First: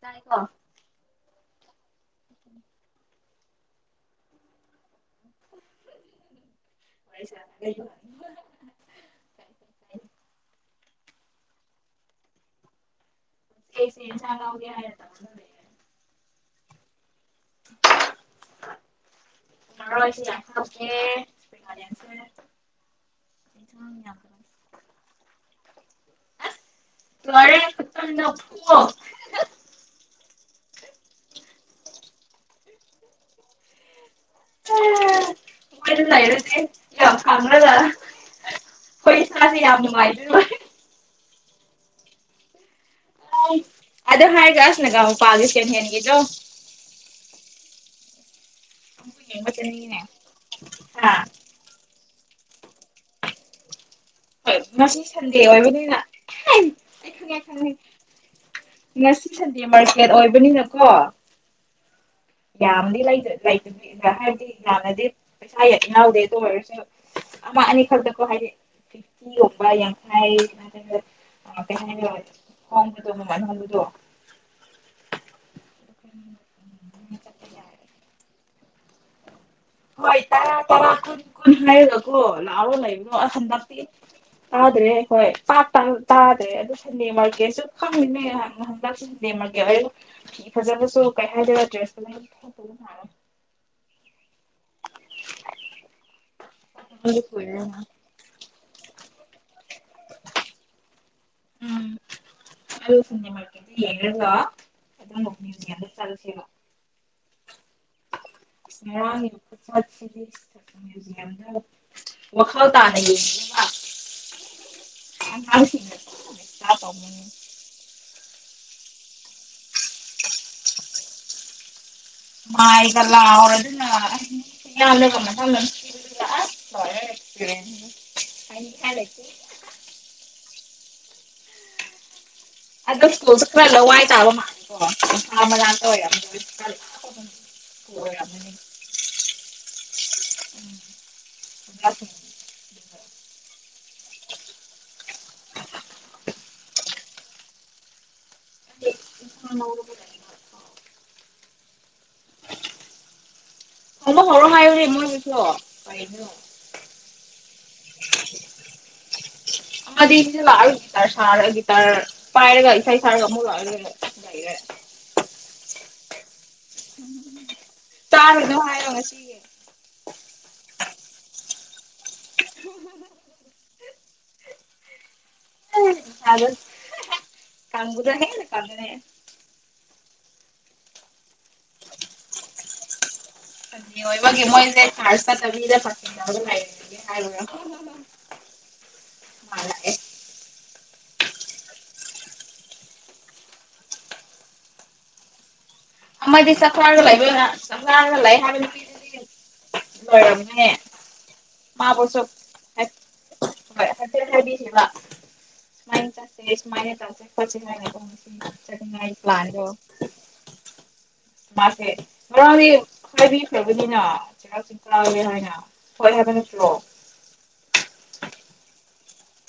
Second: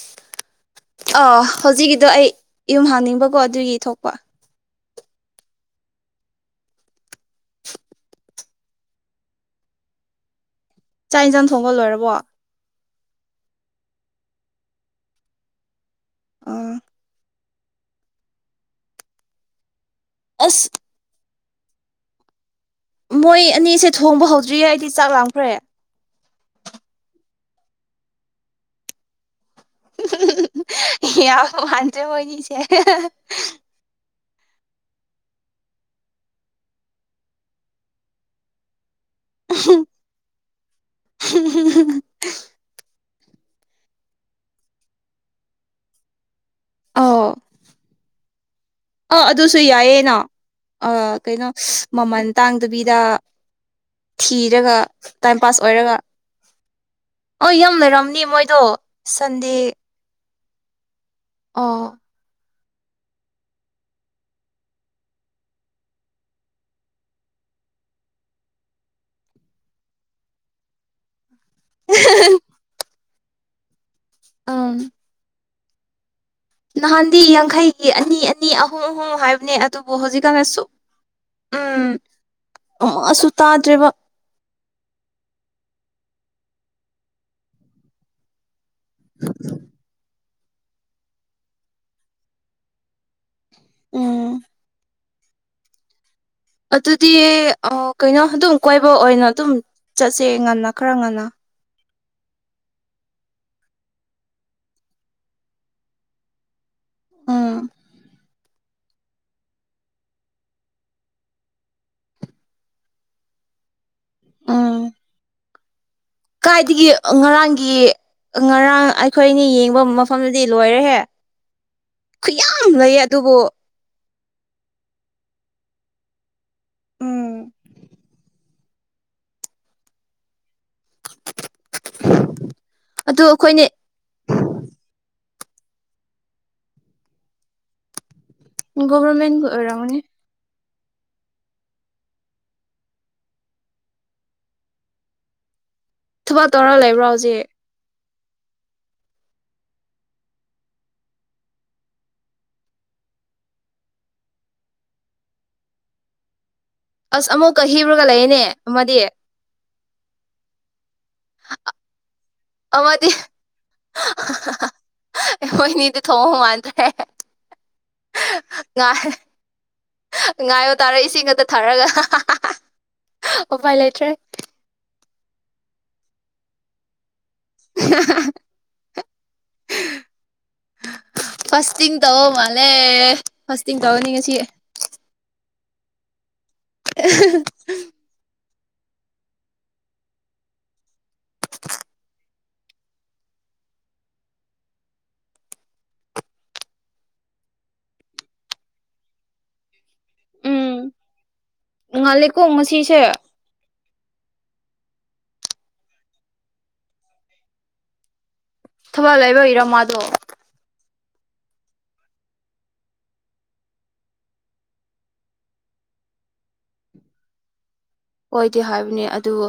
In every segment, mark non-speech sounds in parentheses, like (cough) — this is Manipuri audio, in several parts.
ꯇꯥꯏꯀꯣ ꯑꯥ ꯍꯧꯖꯤꯛꯀꯤꯗꯣ ꯑꯩ ꯌꯨꯝ ꯍꯟꯅꯤꯡꯕꯀꯣ ꯑꯗꯨꯒꯤ ꯊꯣꯛꯄ (inaudible) ꯆꯥꯛ ꯌꯦꯟꯁꯥꯡ ꯊꯣꯡꯕ ꯂꯣꯏꯔꯕꯣ ꯑꯦꯁ ꯆꯒꯥꯒꯦ ꯍꯥꯏ (unintelligible) ꯑꯥ ꯉ ꯑꯁ ꯌꯥꯦ (unintelligible) ꯔꯦꯔ (inaudible) ꯃꯣꯏ ꯑꯅꯤꯁꯦ ꯊꯣꯡꯕ ꯍꯧꯗ꯭ꯔꯤꯌꯦ ꯑꯩꯗꯤ ꯆꯥꯛ ꯂꯥꯡꯈ꯭ꯔꯦ ꯂꯣꯏꯔꯦ (unintelligible) ꯌꯥꯝ ꯃꯥꯟꯗ꯭ꯔꯦ ꯃꯣꯏꯅꯤꯁꯦ (unintelligible) ꯔꯦ ꯌꯥ ꯀꯗ (unintelligible) ꯍꯣꯏ ꯏꯁꯥꯁꯦ ꯌꯥꯝ ꯅꯨꯡꯉꯥꯏꯖꯔꯣꯏ ꯍꯨ ꯍꯨ ꯍꯨ ꯍꯨ ꯑꯥꯏ ꯑꯗꯨ ꯍꯥꯏꯒꯥ ꯑꯁ ꯅꯒ ꯃꯄꯥꯜꯒꯤ ꯁꯦꯀꯦꯟ ꯍꯦꯟꯒꯤꯗꯣ ꯑꯥ ꯑꯃꯨꯛꯀ ꯑꯥ ꯌꯦꯡꯕ ꯑꯗꯨꯁꯨ ꯆꯠꯅꯤꯡꯉꯤꯅꯦ ꯌꯥꯏꯌꯦꯅ ꯑ ꯍꯥ ꯀꯩꯅꯣ ꯃꯃꯜ ꯇꯥꯡꯗꯕꯤꯗ ꯍꯣꯏ ꯊꯤꯔꯒ ꯉꯁꯤ ꯇꯥꯏꯝ ꯁꯟꯗꯦ ꯄꯥꯁ ꯑꯣꯏꯔꯒ ꯑꯣꯏꯕꯅꯤꯅ ꯑꯩ ꯈꯪꯉꯦ ꯑꯣ ꯈꯪꯉꯦ ꯌꯥꯝ ꯂꯩꯔꯝꯅꯤ ꯃꯣꯏꯗꯣ ꯉꯁꯤ ꯁꯟꯗꯦ ꯃꯥꯔꯀꯦꯠ ꯑꯣꯏꯕ ꯕꯅꯤꯅꯀꯣ (unintelligible) ꯑꯥ ꯌꯥꯝꯗꯤ ꯂꯩꯇꯕꯤ ꯍꯥꯏꯕꯗꯤ ꯌꯥꯝꯅꯗꯤ ꯄꯩꯁꯥ ꯏꯅꯥꯎꯗꯦ ꯑꯗꯨ ꯑꯣꯏꯔꯁꯨ ꯑꯃ ꯑꯅꯤ ꯈꯛꯇꯀꯣ ꯍꯥꯏꯗꯤ ꯂꯨꯄꯥ ꯌꯥꯡꯈꯩ ꯑ ꯀ (unintelligible) ꯃꯃꯜ ꯍꯂꯗꯣ (unintelligible) ꯑꯥ ꯅꯍꯥꯟꯗꯤ ꯌꯥꯡꯈꯩꯒꯤ ꯑꯅꯤ ꯅꯤ ꯑꯍꯣ ꯑꯣ ꯍꯥꯏ ꯍꯣꯏ ꯇꯔꯥ ꯇꯔꯥ ꯀꯨꯟ ꯀꯨꯟ ꯎꯝ ꯍꯥꯏꯔꯒꯀꯣ ꯂꯥꯎꯔ ꯂꯩꯕꯗꯣ ꯑꯃꯁꯨ ꯍꯟꯗꯛꯇꯤ ꯇꯥꯗ꯭ꯔꯦꯕ ꯇꯥꯗ꯭ꯔꯦ ꯍꯣꯏ ꯄꯥꯛꯇ ꯇꯥꯗ꯭ꯔꯦ ꯑꯗꯨ ꯁꯟꯗꯦ ꯃꯥꯔꯀꯦꯠꯁꯨ ꯈꯪꯅꯤꯅꯦ ꯁꯟꯗꯦ ꯃꯥꯔꯀꯦꯠ ꯐꯖꯕꯁꯨ ꯀꯩ ꯍꯥꯏꯗꯔ ꯗ꯭ꯔꯦꯁꯥꯛꯦ (unintelligible) ꯎꯝ ꯑꯗꯨꯗꯤ ꯑ ꯀꯩꯅꯣ ꯑꯗꯨꯝ ꯀꯣꯏꯕ ꯑꯣꯏꯅ ꯑꯗꯨꯝ ꯆꯠꯁꯦ ꯉꯟꯅ ꯈꯔ ꯉꯟꯅ ꯎꯝꯂ ꯆ ꯃ ꯀꯦꯗꯂ ꯑꯗꯨꯗ ꯆꯂꯁꯤꯔ (unintelligible) ꯎꯝ (unintelligible) ꯋꯥꯈꯥꯎ ꯇꯥꯅ ꯎꯝ ꯃꯥ ꯁꯤ (unintelligible) ꯀꯥꯏꯗꯒꯤ ꯉꯔꯥꯡꯒꯤ ꯉꯔꯥꯡ ꯑꯩꯈꯣꯏꯅꯤ ꯌꯦꯡꯕ ꯃꯐꯝꯗꯨꯗꯤ ꯂꯣꯏꯔꯦꯍꯦ ꯈꯨꯌꯥꯝ ꯂꯩꯌꯦ ꯃꯥꯏꯒ ꯑꯗꯨꯕꯨ ꯂꯥꯎꯔꯗꯨꯅ ꯁꯤꯅ ꯊꯝꯅ ꯁꯤꯑ ꯎꯝ (unintelligible) ꯑꯗ ꯑꯗꯨ ꯁ꯭ꯀꯜꯁꯨ ꯑꯩꯈꯣꯏꯅꯦ ꯈꯔ ꯂꯧꯋꯥꯏ ꯇꯥꯕ ꯃꯥꯂꯤꯀꯣ ꯑ ꯂꯥꯛꯇ ꯍꯔ ꯍ (unintelligible) ꯒꯣꯚꯔꯃꯦꯟꯒꯤ ꯑꯣꯏꯔꯝꯒꯅꯤ (unintelligible) ꯊꯕꯛ ꯇꯧꯔ ꯂꯩꯕ꯭ꯔꯣ ꯍꯧꯖꯤꯛ (inaudible) ꯍꯂꯣ ꯍꯔ ꯍꯥꯏꯔꯤ ꯃꯣꯏ ꯀꯁ ꯄꯣ (unintelligible) ꯑꯁ ꯑꯃꯨꯛ ꯀꯕ꯭ꯔꯒ (unintelligible) ꯂꯩꯌꯦꯅꯦ ꯑꯃꯗꯤ ꯑꯃꯗꯤ (unintelligible) ꯇꯔ ꯁꯥꯔꯒꯤꯇꯥꯔ ꯄꯥꯏꯔꯒ ꯏꯁꯩ ꯑꯃꯗꯤ ꯁꯥꯔꯒ ꯑꯃꯨꯛ ꯔꯛꯑꯒꯦ ꯂꯩꯔꯦ ꯊꯣꯡꯉ ꯃꯥꯟꯗ꯭ꯔꯦ ꯆꯥꯔꯨꯅꯨ ꯍꯥꯏꯔꯣ ꯉꯥꯏ ꯉꯁꯤꯒꯤ ꯉꯥꯏꯌꯣ ꯇꯥꯔ ꯏꯁꯤꯡ ꯈꯛꯇ ꯊꯥꯔꯒ ꯍꯥ ꯍꯥ ꯍꯥ ꯍꯥ ꯎꯄꯥꯏ ꯂꯩꯇ꯭ꯔꯦ ꯌ (unintelligible) ꯀꯪꯕꯗ ꯍꯦꯟꯅ ꯀꯪꯕꯅꯦ ꯐꯁ ꯍꯥ ꯐꯥꯁꯇꯤꯡ ꯇꯧꯕ ꯃꯥꯂꯦ ꯁꯟꯗꯦ ꯑꯣꯏꯕꯒꯤ ꯃꯣꯏꯁꯦ ꯇꯥ (unintelligible) ꯇꯗ ꯐ (unintelligible) ꯍꯥꯏ (unintelligible) ꯍ (unintelligible) (inaudible) ꯑꯥꯃꯗꯤ ꯆꯀ꯭ꯔꯥꯒ ꯂꯩꯔꯦꯅ ꯆꯥꯛꯂꯒ ꯂꯩ ꯍꯥꯏꯕ ꯅꯨꯄꯤꯗꯨꯗꯤ ꯂꯣꯏꯔꯝꯃꯦ ꯃꯥꯕꯨꯁꯨ ꯉꯜꯂꯤꯀꯣ ꯉꯁꯤꯁꯦ ꯍꯣꯏ ꯍꯇ ꯍꯥꯏꯗꯤꯁꯤꯦ ꯋꯥ ꯁꯃꯥꯏ ꯆꯦ ꯁꯃꯥꯏꯅꯦ ꯇꯦ (unintelligible) ꯄꯆ ꯊꯕꯛ ꯂꯩꯕꯒꯤꯔ ꯃꯥꯗꯣ ꯃꯥꯁꯦ ꯃꯔꯝꯗꯤ ꯍꯥꯏꯕꯤ ꯐ꯭ꯔꯕꯅꯤꯅꯥꯛ ꯆꯤꯔꯥꯎꯆꯤꯡ ꯀꯥꯁꯤ ꯍꯥꯏꯅ ꯊꯣꯛꯑꯦ ꯍꯥꯏꯕꯅꯤ ꯍꯂꯣ ꯑꯣꯏꯌꯦꯗꯤ ꯍꯥꯏꯕꯅꯦ ꯑꯗꯨꯕꯨ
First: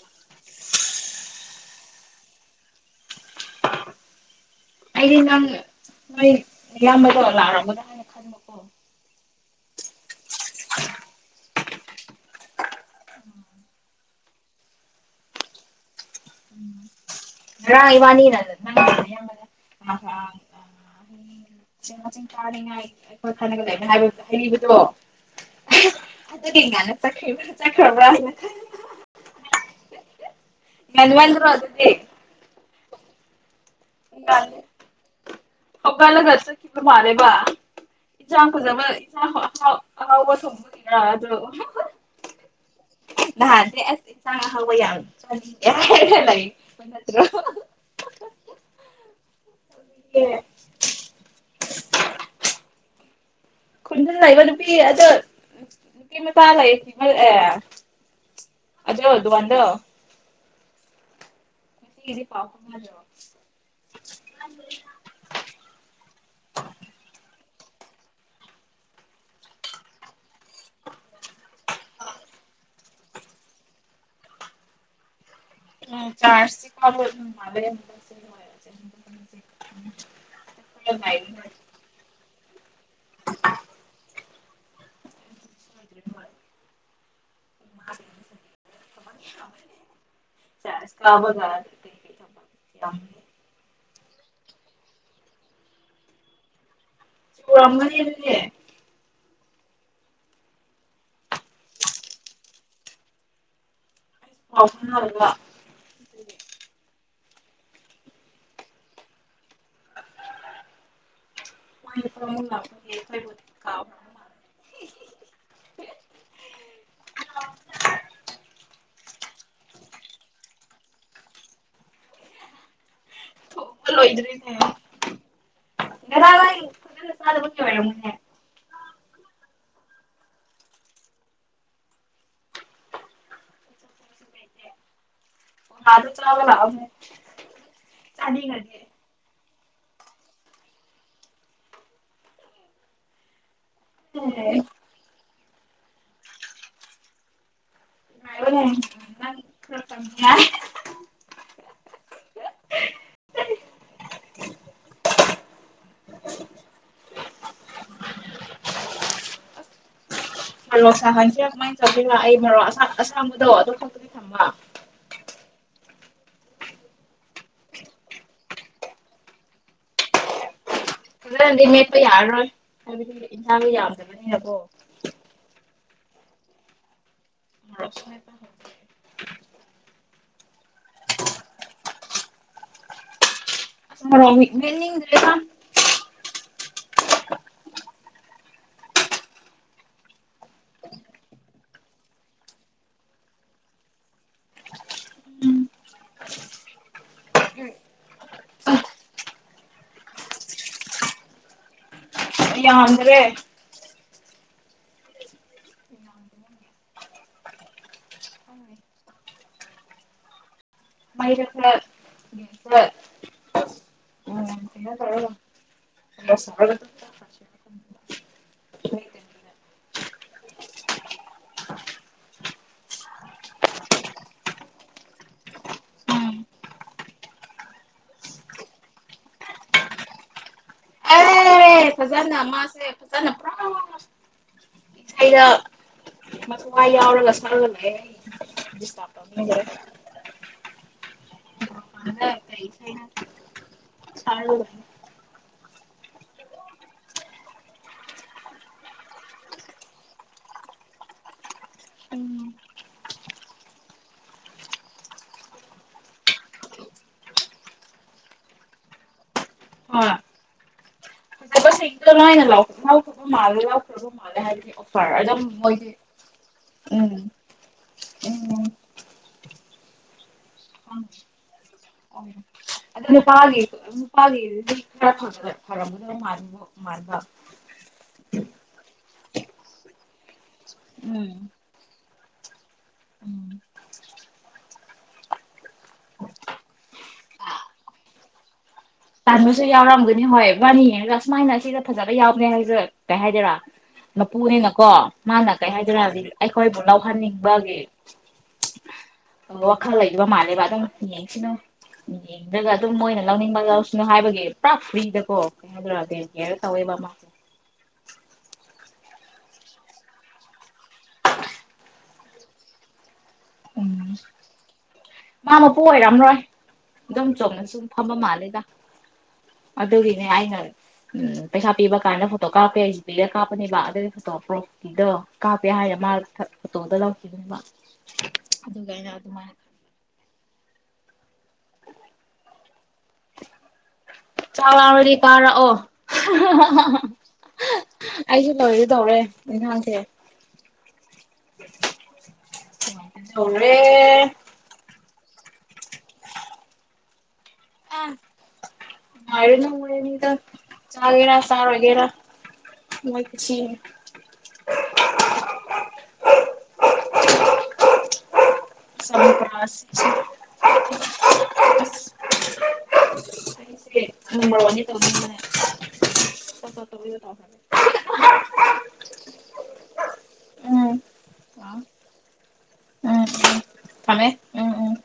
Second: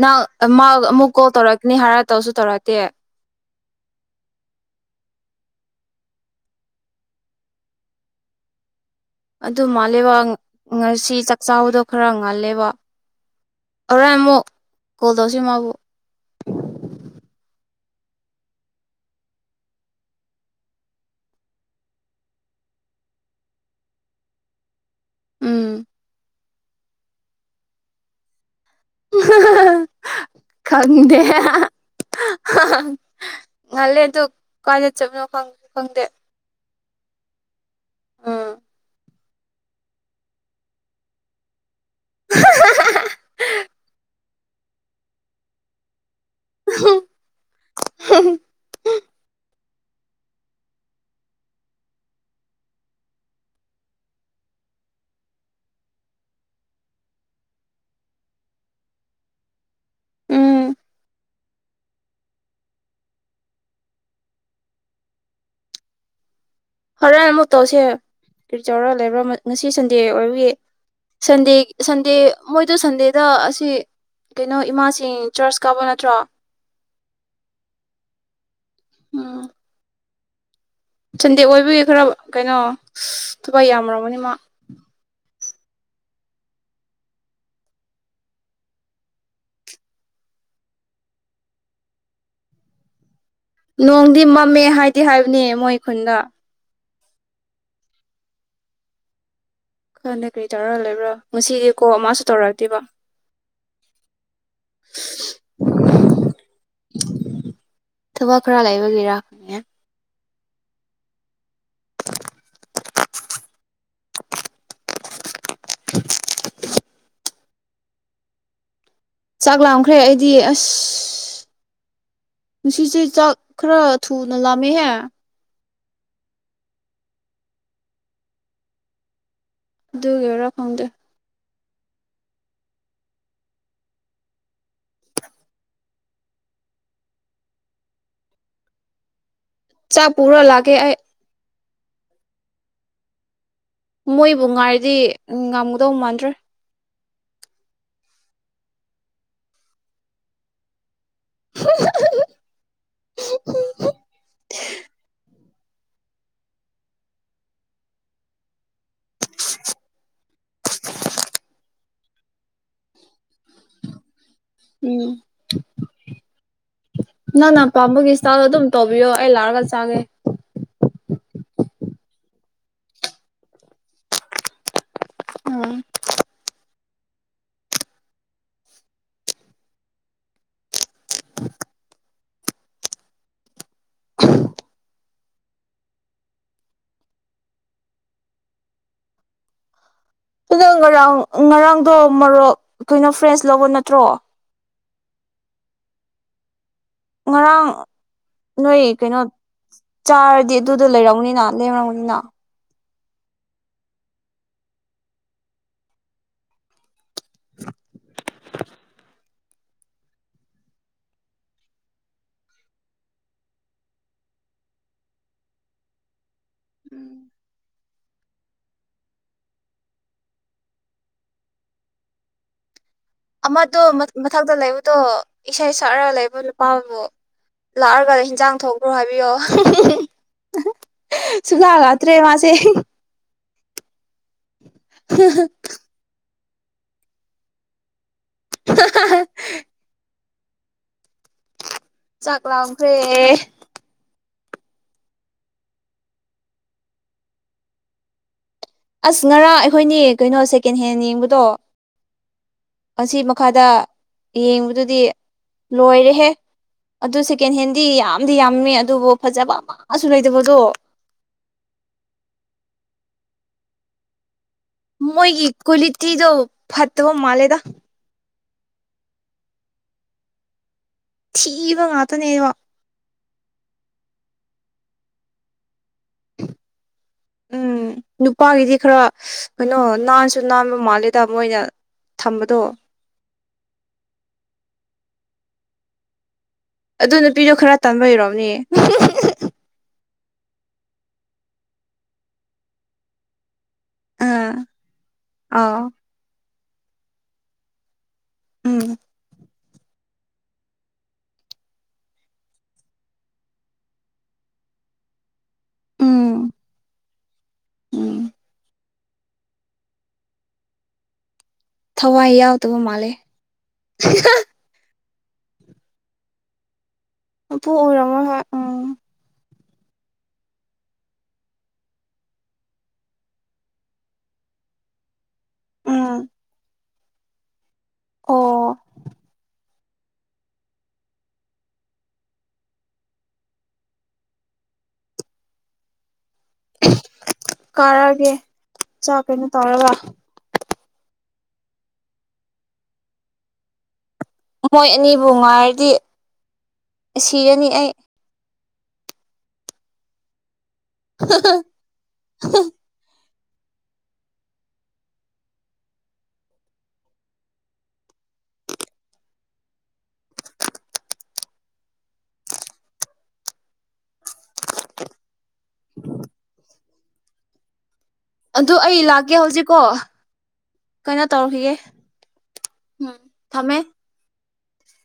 ꯅꯪ ꯃꯥ ꯑꯃꯨꯛ ꯀꯣꯜ ꯇꯧꯔꯛꯀꯅꯤ ꯍꯥꯏꯔ ꯇꯧꯁꯨ ꯇꯧꯔꯛꯇꯦ ꯑꯩꯗꯤ ꯅꯪ ꯅꯣꯏ ꯏꯌꯥꯝꯕꯗꯣ ꯂꯥꯛꯑꯝꯒꯗ꯭ꯔꯥ ꯍꯥꯏꯅ ꯈꯟꯕꯀꯣ ꯑꯗꯨ ꯑꯗꯨ ꯃꯥꯂꯦꯕ ꯉꯁꯤ ꯆꯥꯛ ꯆꯥꯕꯗꯣ ꯈꯔ ꯉꯜꯂꯦꯕ ꯍꯣꯔꯦꯜ ꯑꯃꯨꯛ ꯀꯣꯜ ꯇꯧꯁꯤ ꯃꯥꯕꯨ ꯍꯝ ꯉꯔꯥꯡ ꯏꯕꯅꯤꯅ ꯋꯥꯅꯤꯅ ꯅꯪ ꯑꯌꯥꯝꯕꯅ ꯃꯁꯤꯡ ꯊꯥꯅꯤꯡꯉꯥꯏ ꯑꯩꯈꯣꯏ ꯈꯅꯒ ꯂꯩꯅ ꯍꯥꯏꯕ ꯍꯩꯔꯤꯕꯗꯣ ꯎꯝ ꯑꯗꯨꯒꯤ ꯀꯥꯢꯅ ꯆꯠꯈ꯭ꯔꯤꯕꯥ ꯆꯠꯈ꯭ꯔꯥꯕ ꯍꯥꯢꯅ ꯈꯟꯅ ꯢꯍꯥ ꯍꯥ ꯍꯥꯥ ꯍꯥ ꯍꯥ ꯈꯪꯗꯦ ꯉꯟꯃꯟꯗ꯭ꯔꯣ ꯍꯥ ꯍꯥ ꯑꯗꯨꯗꯤ ꯍꯥ ꯍꯥ ꯍꯥ ꯉꯜꯂꯦ ꯑꯗꯨ ꯉꯜꯂꯦ ꯀꯥꯏꯗ ꯆꯠꯄꯅꯣ ꯈꯪꯁꯨ ꯈꯪꯗꯦ ꯃꯥꯂꯦꯕ ꯏꯟꯁꯥꯡ ꯎꯝ ꯐꯖꯕ ꯏꯁꯥꯡ ꯑꯍꯥꯎ ꯑꯍꯥꯎꯕ ꯊꯣꯡꯕꯒꯤꯔ ꯑꯗꯨ ꯑꯍꯥ ꯍꯥ ꯅꯍꯥꯟꯗꯤ ꯑꯁ ꯁꯥ ꯑꯍꯥꯎꯕ ꯌꯥꯝ ꯆꯥꯅꯤꯡꯉꯦ ꯍꯥꯏꯔ ꯂꯩ ꯅꯠꯇ꯭ꯔꯣ ꯍꯥ ꯍꯥ ꯍꯥ ꯍꯥ ꯑꯦ ꯈꯨꯟꯗ ꯂꯩꯕ ꯅꯨꯄꯤ ꯑꯗꯨ ꯅꯨꯄꯤ ꯃꯄꯥ ꯂꯩꯈꯤꯄꯜꯑꯦ ꯑꯗꯣ ꯑꯗꯨ ꯋꯥꯟꯗꯣ ꯎꯝ ꯉꯥꯁꯤꯒꯤꯗꯤ ꯄꯥꯎ ꯐꯥꯎꯅꯗ꯭ꯔꯣ ꯍꯨꯔꯦꯟ ꯑꯃꯨꯛ ꯇꯧꯁꯦ ꯀꯔꯤ ꯆꯥꯎꯔ ꯂꯩꯕ꯭ꯔꯥ ꯉꯁꯤ ꯁꯟꯗꯦ ꯑꯣꯏꯕꯒꯤ ꯁꯟꯗꯦ ꯁꯟꯗꯦ ꯃꯣꯏꯗꯣ ꯁꯟꯗꯦꯗ ꯑꯁꯤ ꯀꯩꯅꯣ ꯏꯃꯥꯁꯤꯡ ꯆꯔꯆ ꯀꯥꯕ ꯅꯠꯇ꯭ꯔꯣ (unintelligible) ꯆꯟꯗꯦ ꯑꯣꯏꯕꯩ ꯈꯔ ꯀꯩꯅꯣ ꯊꯥꯕꯛ ꯌꯥꯝꯔꯝꯃꯅꯤ ꯃꯥ (unintelligible) ꯅꯣꯡꯗꯤ ꯃꯝꯃꯦ ꯍꯥꯏꯗꯤ ꯍꯥꯏꯕꯅꯦ ꯃꯣꯏ ꯈꯨꯟꯗ ꯎꯔꯝꯒꯅꯤ ꯑꯗꯨꯗꯤ ꯈꯪꯗꯦ ꯀꯔꯤ ꯇꯧꯔꯥ ꯂꯩꯕ꯭ꯔꯥ ꯉꯥꯁꯤꯗꯤ ꯀꯣ ꯃꯁꯨ ꯇꯧꯔꯛꯇꯦꯕ (inaudible) ꯊꯕꯛ ꯈꯥꯔ ꯂꯩꯕꯒꯤꯔ ꯍꯪꯡꯉꯦ ꯑꯦ ꯈꯩꯔꯣꯟ ꯀꯥꯎ ꯆꯥꯛ ꯂꯥꯝꯈ꯭ꯔꯦ ꯑꯩꯗꯤ ꯑꯁ ꯉꯥꯁꯤꯁꯦ ꯆꯥꯛ ꯈꯥꯔ ꯊꯨꯅ ꯂꯥꯝꯃꯦꯍꯦ ꯉꯥꯔꯥꯡ ꯋꯥꯢ ꯐꯖꯅꯥ ꯆꯥꯗꯕꯒꯤ ꯑꯣꯢꯔꯝꯅꯤꯌꯦ ꯗꯨꯒꯤꯔ ꯈꯪꯡꯗꯦ ꯑꯥꯗ ꯆꯥꯕ ꯂꯛꯑꯣꯍꯦ ꯆꯥꯅꯤꯡꯔꯗꯤ ꯆꯥꯛ ꯄꯨꯔꯥ ꯂꯥꯛꯀꯦ ꯑꯩ ꯃꯣꯏꯕꯨ ꯉꯥꯏꯔꯗꯤ ꯎꯝ ꯉꯝꯃꯨꯗꯧ ꯃꯥꯟꯗ꯭ꯔꯦ ꯉꯥꯢꯕ ꯉꯝ ꯅꯪ ꯈꯥꯔ ꯀꯪꯡꯉꯤ ꯍꯥꯢ ꯑꯍꯥ ꯍꯥ ꯍꯝ ꯍꯝ ꯍꯝ ꯍꯝ ꯑ ꯍꯝ ꯍꯝ (inaudible) ꯃꯔꯣꯛ ꯁꯥꯍꯟꯁꯦ ꯀꯃꯥꯏꯅ ꯇꯧꯕꯤꯔ ꯑꯩ ꯃꯔꯣꯛ ꯑꯁ ꯑꯁꯥꯡꯕꯗꯣ ꯑꯗꯨꯝ ꯈꯛꯇꯗꯤ ꯊꯝꯕ ꯎꯝ ꯅ ꯅ ꯄꯥꯝꯕꯒꯤ ꯏꯁꯇꯥꯥꯏꯜꯗ ꯑꯗꯨꯝ ꯇꯧꯕꯤꯌꯣ ꯑꯩ ꯂꯥꯛꯑꯒ ꯆꯪꯉꯦ ꯐꯖꯅꯗꯤ ꯃꯦꯠꯄ ꯌꯥꯔꯔꯣꯏ ꯍꯥꯏꯕꯗꯤ ꯌꯦꯟꯁꯥꯡ ꯌꯥꯝꯗꯕꯅꯤꯅ ꯀꯣ ꯎꯝ (inaudible) (inaudible) ꯑꯗꯨ ꯉꯔꯥꯡ ꯉꯔꯥꯡꯗꯣ ꯃꯔꯣꯛ ꯀꯩꯅꯣ ꯐ꯭ꯔꯦꯁ ꯂꯧꯕ ꯅꯠꯇ꯭ꯔꯣ ꯎꯝ ꯉꯔꯥꯡ ꯅꯣꯏ ꯀꯩꯅꯣ ꯆꯥꯔꯗꯤ ꯑꯗꯨꯗ ꯂꯩꯔꯛꯎꯅꯤꯅ ꯂꯩꯔꯝꯅꯤꯅ ꯌꯥꯗ꯭ꯔꯦ (inaudible) (unintelligible) (unintelligible) ꯌꯦꯁ ꯕ꯭ꯔꯗꯔ ꯍꯥꯏ ꯑꯃꯗꯣ ꯃꯊꯛꯇ ꯂꯩꯕꯗꯣ ꯏꯁꯩ ꯁꯛꯑꯒ ꯂꯩꯕ ꯎꯝ ꯅꯨꯄꯥꯕꯨ ꯂꯥꯛꯑꯒ ꯍꯤꯟꯖꯥꯡ ꯊꯣꯛꯈ꯭ꯔꯣ ꯍꯥꯏꯕꯤꯌꯣ ꯁꯨꯂꯥꯛ ꯑꯦ ꯂꯥꯛꯇꯔꯦ ꯐꯖꯅ ꯃꯥꯁꯦ (unintelligible) (inaudible) ꯃ ꯌꯥꯎꯔꯒ ꯁꯥ ꯉꯝꯗ꯭ꯔꯦ (inaudible) ꯆꯥꯛ ꯂꯥꯝꯈ꯭ꯔꯦ ꯑ ꯔꯣ ꯑꯁ ꯉꯔꯥꯡ ꯑꯩꯈꯣꯏꯅꯤ ꯀꯩꯅꯣ ꯁꯦꯀꯦꯟ ꯍꯦꯟ ꯌꯦꯡꯕꯗꯣ ꯑꯁꯤ ꯃꯈꯥꯗ ꯌꯦꯡꯕꯗꯨꯗꯤ ꯂꯣꯏꯔꯦꯍꯦ ꯑꯗꯨ ꯁꯦꯀꯦꯟ ꯍꯦꯟꯗꯤ ꯌꯥꯝꯗꯤ ꯌꯥꯝꯃꯦ ꯑꯗꯨꯕꯨ ꯐꯖꯕ ꯑꯃꯁꯨ ꯂꯩꯗꯕꯗꯣ ꯗꯣꯅꯦ ꯂꯥꯛꯥꯎ ꯁ ꯃꯜꯦ ꯂꯥꯛꯑꯣ ꯁ ꯃꯥꯜꯦ ꯍꯥꯏ (unintelligible) ꯃꯣꯏꯒꯤ ꯀꯨꯂꯤꯇꯤꯗꯣ ꯐꯠꯇꯕ ꯎꯝ ꯃꯥꯜꯂꯦꯗ ꯊꯤꯕ ꯉꯇꯅꯦꯕ (unintelligible) ꯐꯔꯝꯒꯗꯕ ꯃꯥꯟꯕꯨ ꯃꯥꯟꯕ ꯎꯝ ꯅꯨꯄꯥꯒꯤꯗꯤ ꯈꯔ ꯀꯩꯅꯣ ꯅꯍꯥꯟꯁꯨ (unintelligible) ꯃꯂꯩꯗ ꯎꯝ ꯃꯣꯏꯅ ꯊꯝꯕꯗꯣ ꯎꯝ (inaudible) ꯑꯗꯨ ꯅꯨꯄꯤꯗꯣ ꯈꯔ ꯇꯥꯟꯕꯥꯟꯕꯩꯔꯣꯝꯅꯦ ꯇꯟꯕꯁꯨ ꯌꯥꯎꯔꯝꯒꯅꯤ ꯍꯣꯏ ꯋꯥꯔꯤꯅꯤ ꯍꯥꯏꯒ ꯑꯁꯨꯃꯥꯏꯅ ꯁꯤꯗ ꯐꯖꯕ ꯌꯥꯎꯒꯦ ꯍꯥꯏꯕꯁꯨꯦ ꯀꯩ ꯍꯥꯏꯗꯣꯏꯔꯥ ꯑꯥ ꯃꯄꯨꯅꯤꯅꯀꯣ ꯃꯥꯅ ꯀꯩ ꯑꯥ ꯍꯥꯏꯗꯣꯏꯔ ꯑꯩꯈꯣꯏꯕꯨ ꯂꯧꯍꯟꯅꯤꯡꯕꯒꯤ ꯎꯝ ꯋꯥꯈꯜ ꯂꯩꯕ ꯃꯥꯜꯂꯦꯕ ꯑꯗꯨꯝ ꯌꯦꯡꯁꯤꯅꯨ ꯌꯦꯡꯗ꯭ꯔꯒ ꯑꯗꯨꯝ ꯃꯣꯏꯅ ꯂꯧꯅꯤꯡꯕ ꯂꯧ ꯀꯣ ꯍꯥꯏꯕꯒꯤ ꯄꯨꯔꯥ ꯐ꯭ꯔꯤꯗꯀꯣ ꯀꯩ ꯍꯥꯏꯗꯔꯛꯑꯒꯦ ꯎꯝ ꯀꯦꯌꯔ ꯇꯧꯋꯦꯕ ꯃꯥꯁꯦ ꯎꯝ ꯊꯋꯥꯏ ꯌꯥꯎꯗꯕ ꯃꯥꯜꯂꯦ ꯍꯤ ꯍꯦ ꯃꯥ ꯃꯄꯨ ꯑꯣꯏꯔꯝꯂꯣꯏ ꯑꯗꯨꯝ ꯆꯣꯡꯅ ꯃꯄꯨ ꯁꯨꯝ ꯐꯝꯕ ꯑꯣꯏꯔꯝꯃꯣꯏ ꯍꯣꯏ ꯃꯥꯜꯂꯦꯗ ꯎꯝ ꯑꯗꯨꯒꯤꯅꯦ ꯑꯩꯅ ꯎꯝ ꯄꯩꯁꯥ ꯄꯤꯕ ꯀꯥꯟꯗ ꯐꯣꯇꯣ ꯀꯥꯞꯀꯦ ꯖꯤ ꯄꯤ ꯑꯦꯗ ꯀꯥꯞꯄꯅꯦꯕ ꯑꯗꯨꯒꯤ ꯐꯣꯇꯣ ꯄꯨꯔꯛꯄꯤꯗꯣ ꯀꯥꯄꯦ ꯍꯥꯏ ꯃꯥ ꯎꯝ ꯊ ꯇꯣꯗ ꯂꯣꯠꯈꯤꯕꯅꯦ ꯃ ꯑꯣ ꯑꯗꯨꯒꯤ ꯑꯩꯅ ꯑꯗꯨꯃꯥꯏꯅ ꯆꯥꯎꯔꯥꯛꯔꯗꯤ ꯄꯥꯔꯥꯛꯑꯣ ꯍꯥ ꯍꯥ ꯍꯥ ꯍꯥ ꯀꯥꯔꯛꯑꯒꯦ ꯑꯩꯁꯨ ꯂꯣꯏꯒꯦ ꯇꯧꯔꯦ ꯆꯥꯛ ꯀꯩꯅꯣ ꯇꯧꯔꯒ ꯌꯦꯟꯁꯥꯡꯁꯦ ꯌꯧꯔꯦ ꯃꯣꯏ ꯑꯅꯤꯕꯨ ꯉꯥꯏꯔꯗꯤ ꯁꯤꯔꯅꯤ ꯑꯩ ꯉꯥꯏꯔꯅꯨ ꯃꯣꯏ ꯑꯅꯤꯗꯣ ꯆꯒꯦꯔ ꯆꯔꯣꯏꯒꯦꯔ ꯃꯣꯏ ꯁꯤ ꯁꯝꯄꯥ ꯁꯤꯡ ꯁꯦ,,,,,, ꯑꯩꯁꯦ ꯅꯪꯒꯤ ꯋꯥꯅꯤ ꯇꯧꯔꯝꯃꯅꯦ ꯍꯥꯥ ꯍꯥ ꯑꯗꯨ ꯑꯩ ꯂꯥꯛꯀꯦ ꯍꯧꯖꯤꯛꯀꯣ ꯎꯝ ꯀꯩꯅꯣ ꯇꯧꯔꯈꯤꯒꯦ ꯎꯝ ꯊꯝꯃꯦ ꯊꯝꯃꯦ ꯎꯝ ꯎꯝ